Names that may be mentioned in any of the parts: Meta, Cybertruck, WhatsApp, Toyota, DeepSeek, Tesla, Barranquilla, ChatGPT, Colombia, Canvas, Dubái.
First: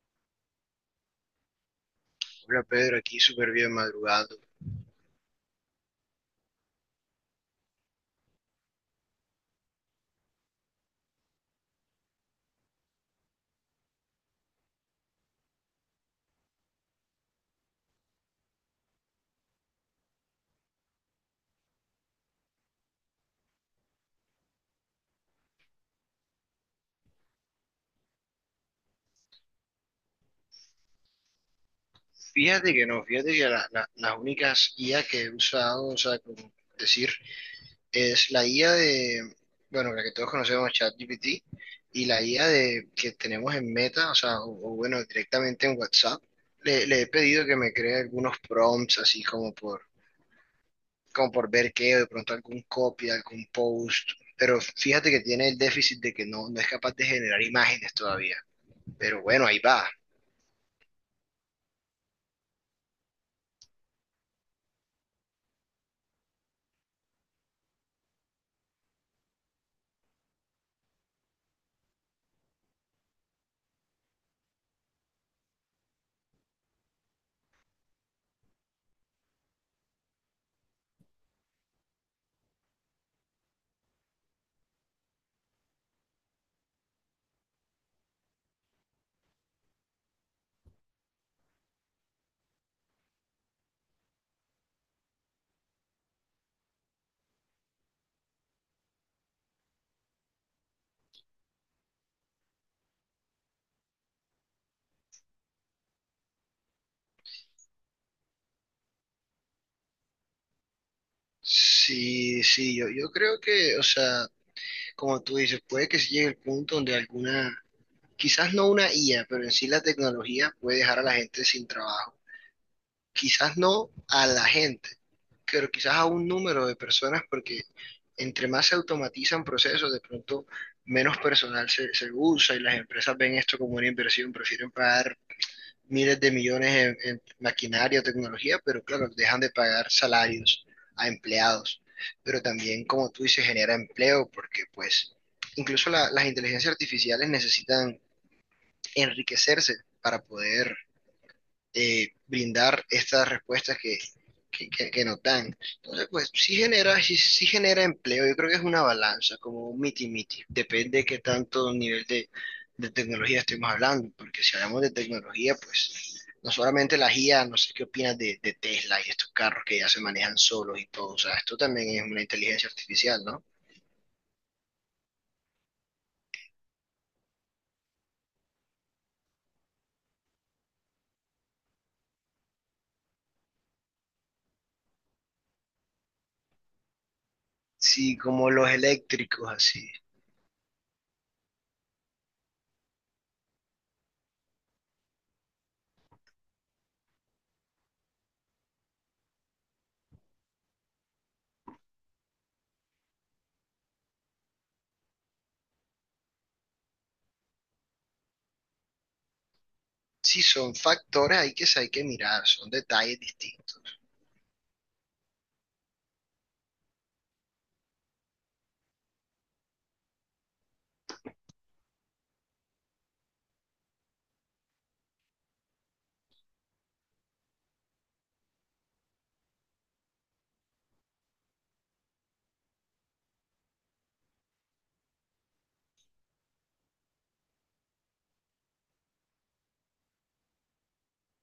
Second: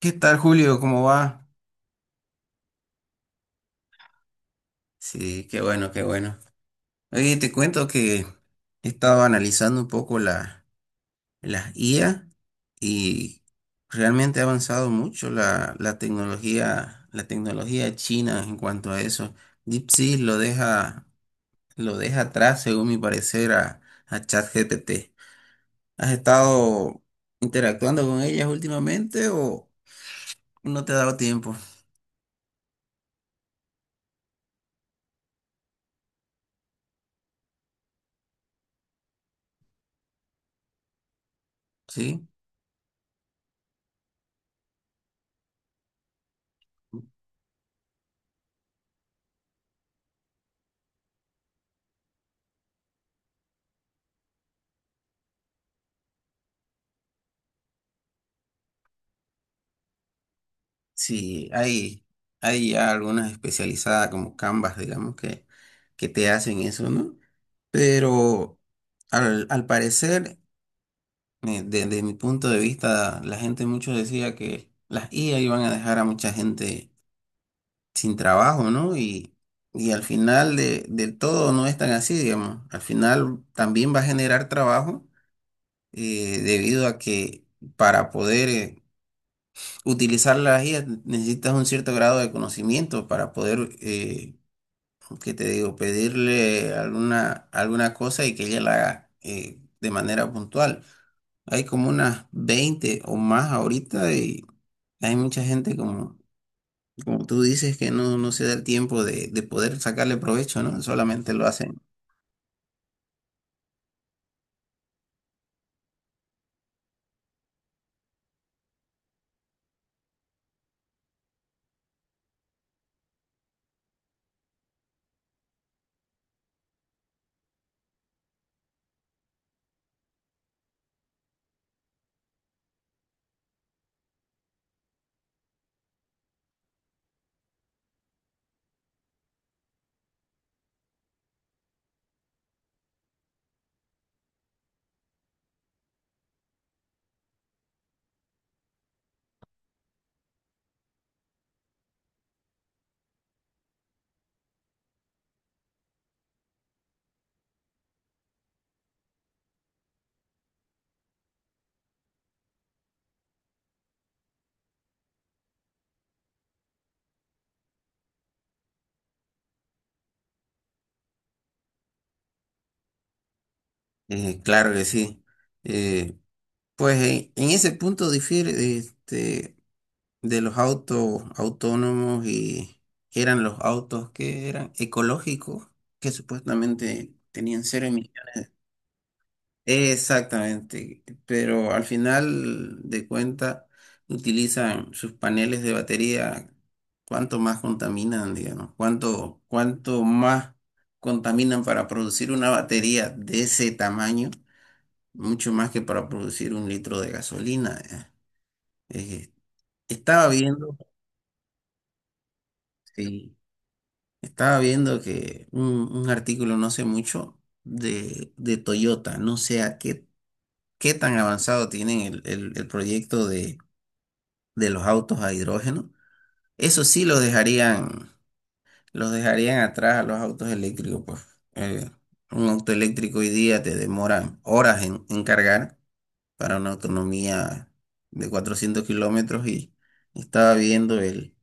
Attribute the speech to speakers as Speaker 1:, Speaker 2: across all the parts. Speaker 1: ¿Qué tal, Julio? ¿Cómo va?
Speaker 2: Hola Pedro, aquí súper bien madrugando.
Speaker 1: Sí, qué bueno, qué bueno. Oye, te cuento que he estado analizando un poco las IA y realmente ha avanzado mucho la tecnología china en cuanto a eso. DeepSeek lo deja atrás, según mi parecer, a ChatGPT. ¿Has estado interactuando con ellas últimamente o no te ha dado tiempo?
Speaker 2: Fíjate que no, fíjate que las únicas IA que he usado, o sea, como decir, es la IA de, bueno, la que todos conocemos, ChatGPT, y la
Speaker 1: ¿Sí?
Speaker 2: IA de, que tenemos en Meta, o sea, o bueno, directamente en WhatsApp. Le he pedido que me cree algunos prompts, así como por, como por ver qué, o de pronto algún copy, algún post. Pero fíjate que tiene el déficit de que no, no es capaz de generar imágenes todavía. Pero bueno, ahí va.
Speaker 1: Sí, hay ya algunas especializadas como Canvas, digamos, que te hacen eso, ¿no? Pero al parecer, desde mi punto de vista, la gente mucho decía que las IA iban a dejar a mucha gente sin trabajo, ¿no? Y al final del todo no es tan así, digamos. Al final también va a generar trabajo debido a que para poder... utilizar las IA necesitas un cierto grado de conocimiento para poder, ¿qué te digo?, pedirle alguna cosa y que ella la haga de manera puntual. Hay como unas 20 o más ahorita y hay mucha gente como, como tú dices que no, no se da el tiempo de poder sacarle provecho, ¿no? Solamente lo hacen.
Speaker 2: Sí, sí, yo creo que, o sea, como tú dices, puede que se llegue el punto donde alguna, quizás no una IA, pero en sí la tecnología puede dejar a la gente sin trabajo. Quizás no a la gente, pero quizás a un número de personas, porque entre más se automatizan procesos, de pronto menos personal se usa y las empresas ven esto como una inversión, prefieren pagar miles de millones en maquinaria o tecnología, pero claro, dejan de pagar salarios a empleados. Pero también, como tú dices, genera empleo porque pues incluso las inteligencias artificiales necesitan enriquecerse para poder brindar estas respuestas que, que nos dan. Entonces, pues sí genera, sí, sí genera empleo, yo creo que es una balanza, como un miti-miti, depende de qué tanto nivel de tecnología estemos hablando, porque si hablamos de tecnología, pues no solamente la IA, no sé qué opinas de Tesla y estos carros que ya se manejan solos y todo, o sea, esto también es una inteligencia artificial, ¿no?
Speaker 1: Claro que sí. Eh, pues en ese punto difiere, este, de los autos autónomos y que eran los autos que eran ecológicos, que supuestamente tenían cero
Speaker 2: Sí,
Speaker 1: emisiones.
Speaker 2: como los eléctricos, así.
Speaker 1: Exactamente, pero al final de cuenta utilizan sus paneles de batería, cuánto más contaminan, digamos, cuánto más contaminan para producir una batería de ese tamaño, mucho más que para producir un litro de gasolina. Eh, estaba
Speaker 2: Sí,
Speaker 1: viendo,
Speaker 2: son factores, hay que mirar, son detalles
Speaker 1: sí,
Speaker 2: distintos.
Speaker 1: estaba viendo que un artículo no sé mucho de Toyota, no sé a qué, qué tan avanzado tienen el proyecto de los autos a hidrógeno. Eso sí los dejarían atrás a los autos eléctricos, pues. Eh, un auto eléctrico hoy día te demora horas en cargar para una autonomía de 400 km y estaba viendo el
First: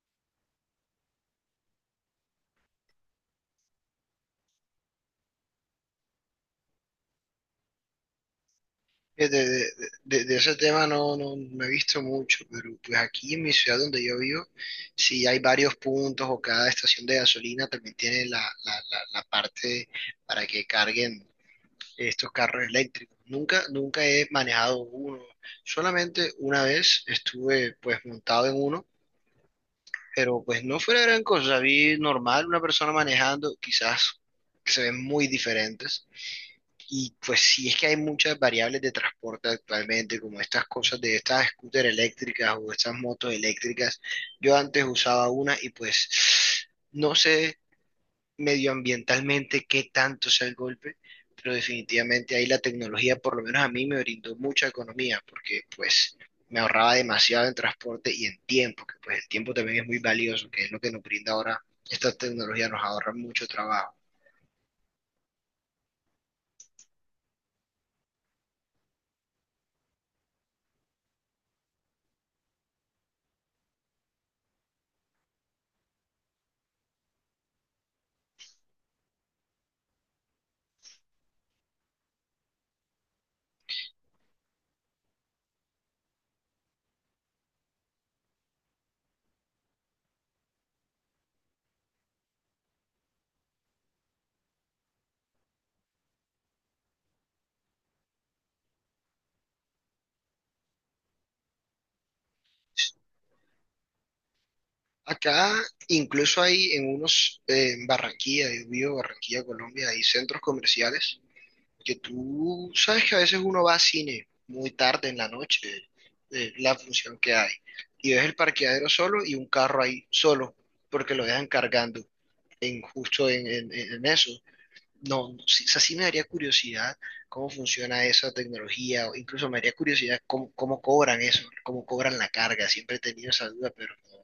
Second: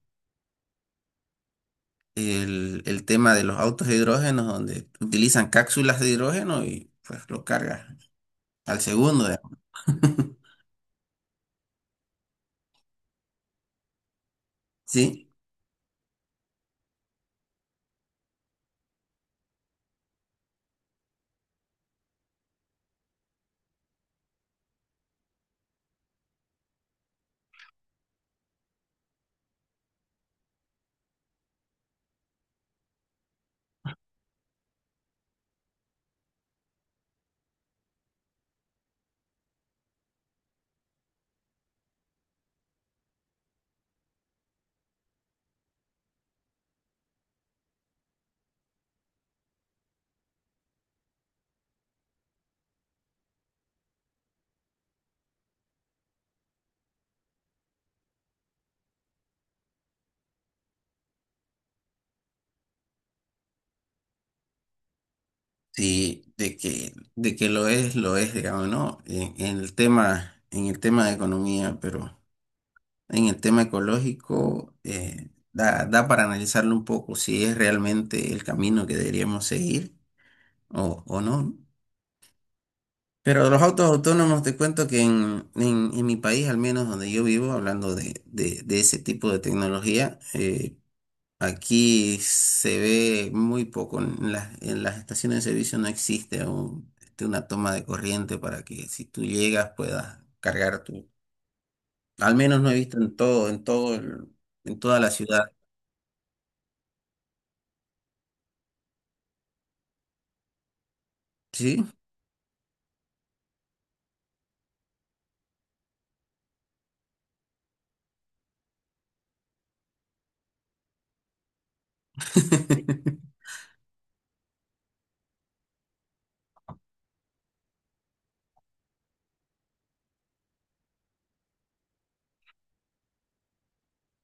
Speaker 1: el, el tema de los autos de hidrógeno, donde utilizan cápsulas de hidrógeno y pues lo cargas al segundo,
Speaker 2: Fíjate,
Speaker 1: digamos.
Speaker 2: de, de ese tema no, no, no he visto mucho, pero pues aquí en mi ciudad donde yo vivo, sí
Speaker 1: Sí,
Speaker 2: hay varios puntos o cada estación de gasolina también tiene la parte para que carguen estos carros eléctricos. Nunca, nunca he manejado uno, solamente una vez estuve pues montado en uno, pero pues no fue la gran cosa, vi normal una persona manejando, quizás que se ven muy diferentes y pues sí es que hay muchas variables de transporte actualmente, como estas cosas de estas scooters eléctricas o estas motos eléctricas. Yo antes usaba una y pues no sé medioambientalmente qué tanto sea el golpe, pero definitivamente ahí la tecnología, por lo menos a mí, me brindó mucha economía porque pues me ahorraba demasiado en transporte y en tiempo, que pues el tiempo también es muy valioso, que es lo que nos brinda ahora esta tecnología, nos ahorra mucho trabajo.
Speaker 1: sí, de que lo es, digamos, ¿no? En el tema de economía, pero en el tema ecológico, da, da para analizarlo un poco si es realmente el camino que deberíamos seguir o no. Pero los autos autónomos, te cuento que en mi país, al menos donde yo vivo, hablando de, de ese tipo de tecnología, aquí se ve muy poco. En en las estaciones de servicio no existe este, una toma de corriente para que si tú llegas puedas cargar tu... Al menos no he visto en todo, en todo, en toda la ciudad,
Speaker 2: Acá incluso hay en unos, en Barranquilla, yo vivo Barranquilla, Colombia, hay centros comerciales
Speaker 1: ¿sí?
Speaker 2: que tú sabes que a veces uno va a cine muy tarde en la noche, la función que hay, y ves el parqueadero solo y un carro ahí solo, porque lo dejan cargando en, justo en, en eso. No, no, sí, o sea, sí me daría curiosidad cómo funciona esa tecnología, o incluso me daría curiosidad cómo, cómo cobran eso, cómo cobran la carga, siempre he tenido esa duda, pero no.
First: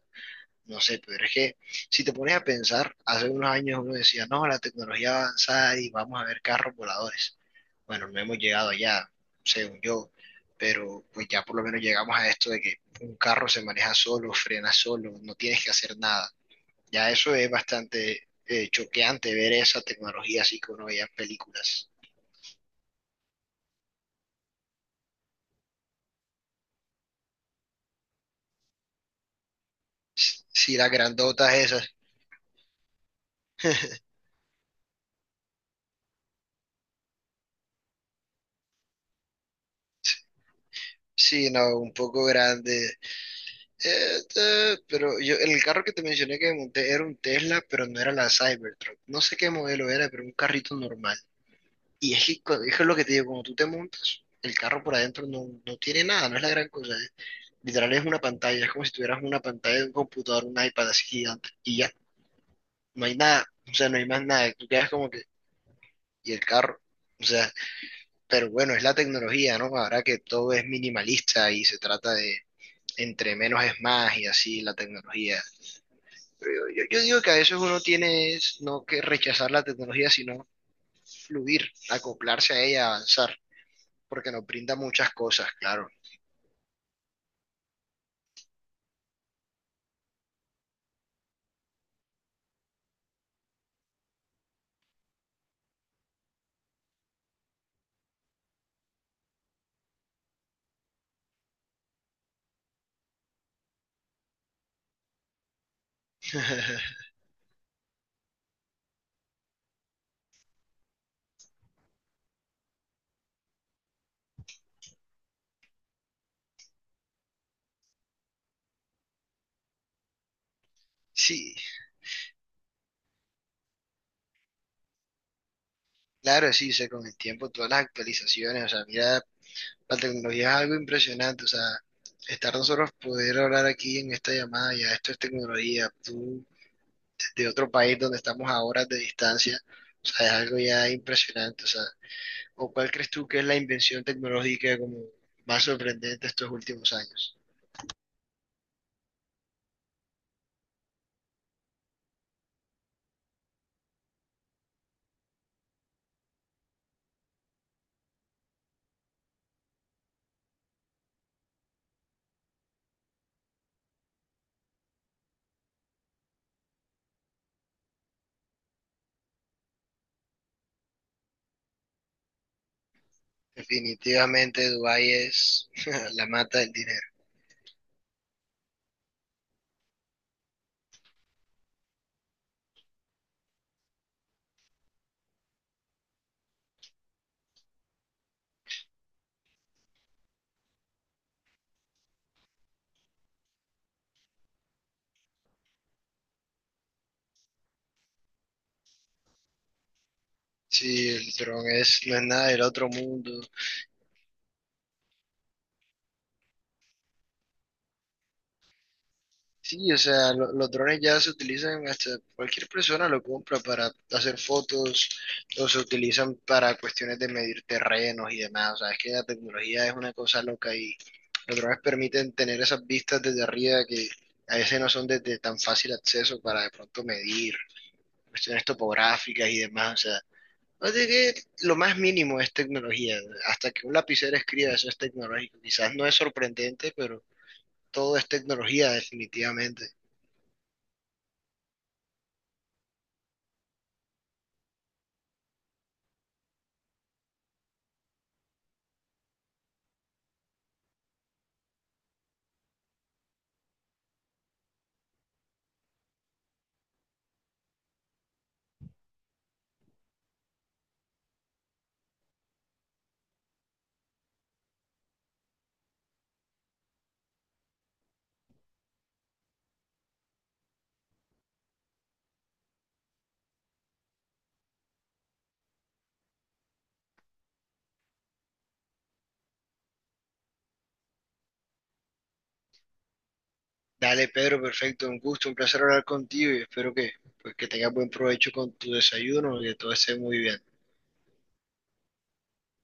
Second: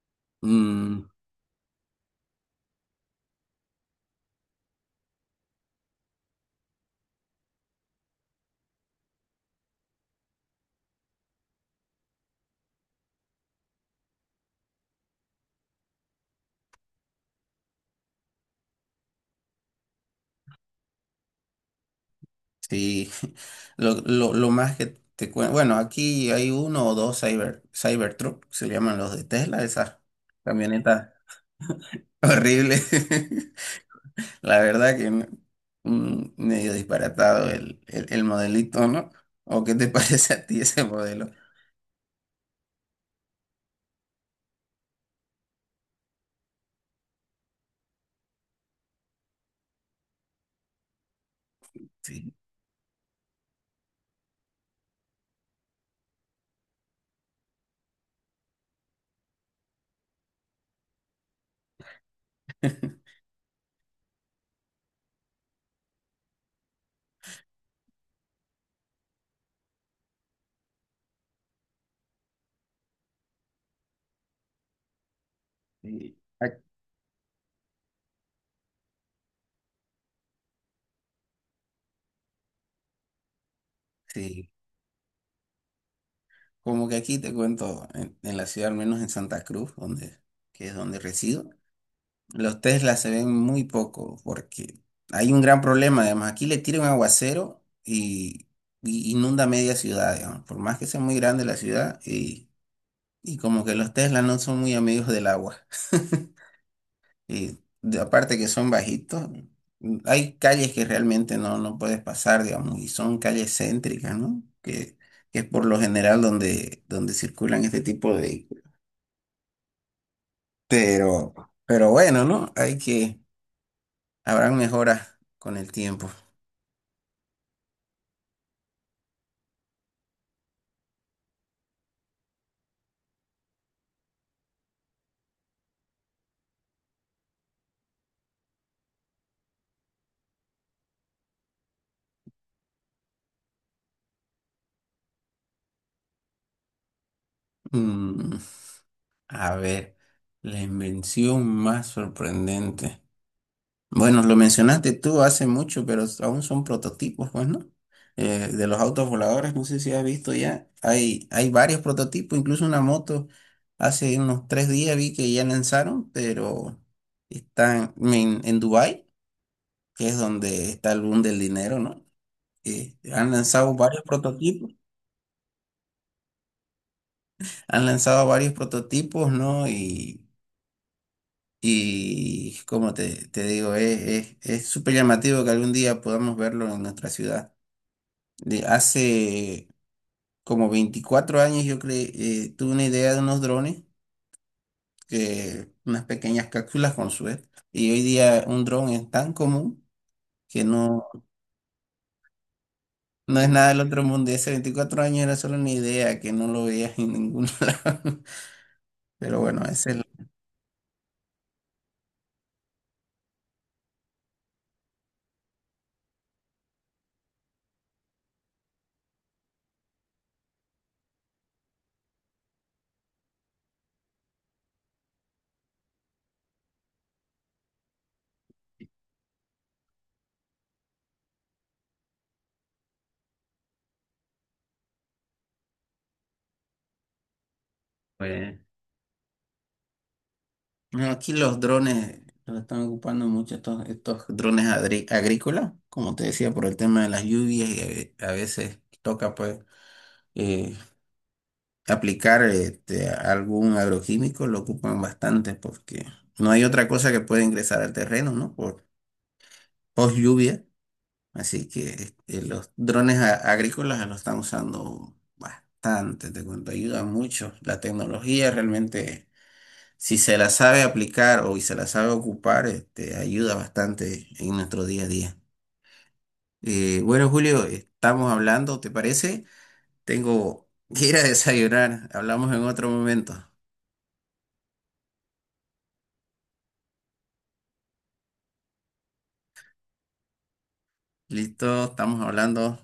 Speaker 2: No sé,
Speaker 1: Mm,
Speaker 2: pero es que si te pones a pensar, hace unos años uno decía, no, la tecnología avanzada y vamos a ver carros voladores. Bueno, no hemos llegado allá, según yo, pero pues ya por lo menos llegamos a esto de que un carro se maneja solo, frena solo, no tienes que hacer nada. Ya eso es bastante choqueante ver esa tecnología así que uno veía en películas.
Speaker 1: sí, lo más que te cuento, bueno, aquí hay uno o dos Cybertruck, se llaman los de Tesla, esas
Speaker 2: Sí, las
Speaker 1: camionetas
Speaker 2: grandotas esas.
Speaker 1: horribles. La verdad que mm, medio disparatado el modelito, ¿no? ¿O qué te parece a ti ese modelo?
Speaker 2: Sí, no, un poco grande. Pero yo, el carro que te mencioné que monté era un Tesla, pero no era la Cybertruck. No sé qué modelo era, pero un carrito normal. Y es
Speaker 1: Sí,
Speaker 2: que, es que es lo que te digo, cuando tú te montas, el carro por adentro no, no tiene nada, no es la gran cosa. Literal es una pantalla, es como si tuvieras una pantalla de un computador, un iPad así gigante. Y ya, no hay nada, o sea, no hay más nada. Tú quedas como que, y el carro, o sea, pero bueno, es la tecnología, ¿no? Ahora que todo es minimalista y se trata de entre menos es más y así la tecnología.
Speaker 1: sí,
Speaker 2: Pero yo digo que a veces uno tiene es no que rechazar la tecnología, sino fluir, acoplarse a ella, avanzar, porque nos
Speaker 1: sí.
Speaker 2: brinda muchas cosas, claro.
Speaker 1: Como que aquí te cuento, en la ciudad, al menos en Santa Cruz, donde, que es donde resido. Los Tesla se ven muy poco porque hay un gran problema. Además, aquí le tira un aguacero y inunda media ciudad, digamos. Por más que sea muy grande la ciudad, y como que los Tesla no son muy amigos del agua. Y aparte que son bajitos, mm, hay calles que realmente no, no puedes pasar, digamos, y son calles céntricas, ¿no? Que es por lo general donde, donde circulan este tipo de vehículos. Pero,
Speaker 2: Sí,
Speaker 1: pero bueno, ¿no? Hay que, habrán mejoras con el tiempo.
Speaker 2: claro, sí, sé, con el tiempo todas las actualizaciones, o sea, mira, la tecnología es algo impresionante, o sea, estar nosotros poder hablar aquí en esta llamada, ya esto es tecnología, tú de otro país donde estamos a horas de distancia, o sea, es algo ya impresionante, o sea, ¿o cuál crees tú que es la invención tecnológica como más sorprendente estos últimos años?
Speaker 1: Mm, a ver, la invención más sorprendente. Bueno, lo mencionaste tú hace mucho, pero aún son prototipos, pues, ¿no? De los autos voladores, no sé si has visto ya, hay varios prototipos, incluso una moto. Hace unos tres días vi que ya lanzaron, pero están en Dubái, que es donde está el boom del dinero, ¿no? Han lanzado varios
Speaker 2: Definitivamente
Speaker 1: prototipos,
Speaker 2: Dubái es la mata del dinero.
Speaker 1: han lanzado varios prototipos, ¿no? Y como te digo, es súper llamativo que algún día podamos verlo en nuestra ciudad. De hace como 24 años yo creé, tuve una idea de unos drones, que, unas pequeñas cápsulas con suerte. Y hoy día un dron es tan común que no,
Speaker 2: Sí, el dron es, no es nada del otro
Speaker 1: no
Speaker 2: mundo.
Speaker 1: es nada del otro mundo. Y hace 24 años era solo una idea que no lo veías en ningún lado. Pero bueno, ese
Speaker 2: Sí,
Speaker 1: es...
Speaker 2: o sea, los drones ya se utilizan hasta cualquier persona lo compra para hacer fotos o se utilizan para cuestiones de medir terrenos y demás. O sea, es que la tecnología es una cosa loca y los drones permiten tener esas vistas desde arriba que a veces no son de tan fácil acceso para de pronto medir cuestiones topográficas y demás. O sea que lo más mínimo es tecnología. Hasta que un lapicero escriba, eso es tecnológico. Quizás no es sorprendente, pero todo es
Speaker 1: lo-
Speaker 2: tecnología, definitivamente.
Speaker 1: bueno, aquí los drones los están ocupando mucho estos, estos drones agrícolas, como te decía, por el tema de las lluvias y a veces toca pues eh, aplicar este, algún agroquímico, lo ocupan bastante porque no hay otra cosa que pueda ingresar al terreno, ¿no? Por post lluvia, así que este, los drones agrícolas los están usando bastante, te cuento, ayudan mucho. La tecnología realmente si se la sabe aplicar o y se la sabe ocupar, este, ayuda bastante en nuestro día a día. Bueno, Julio, estamos hablando, ¿te parece? Tengo que ir a desayunar. Hablamos en otro momento.
Speaker 2: Dale, Pedro, perfecto. Un gusto, un placer hablar contigo y espero que, pues, que tengas buen provecho con tu desayuno y que todo esté muy bien.
Speaker 1: Listo, estamos hablando.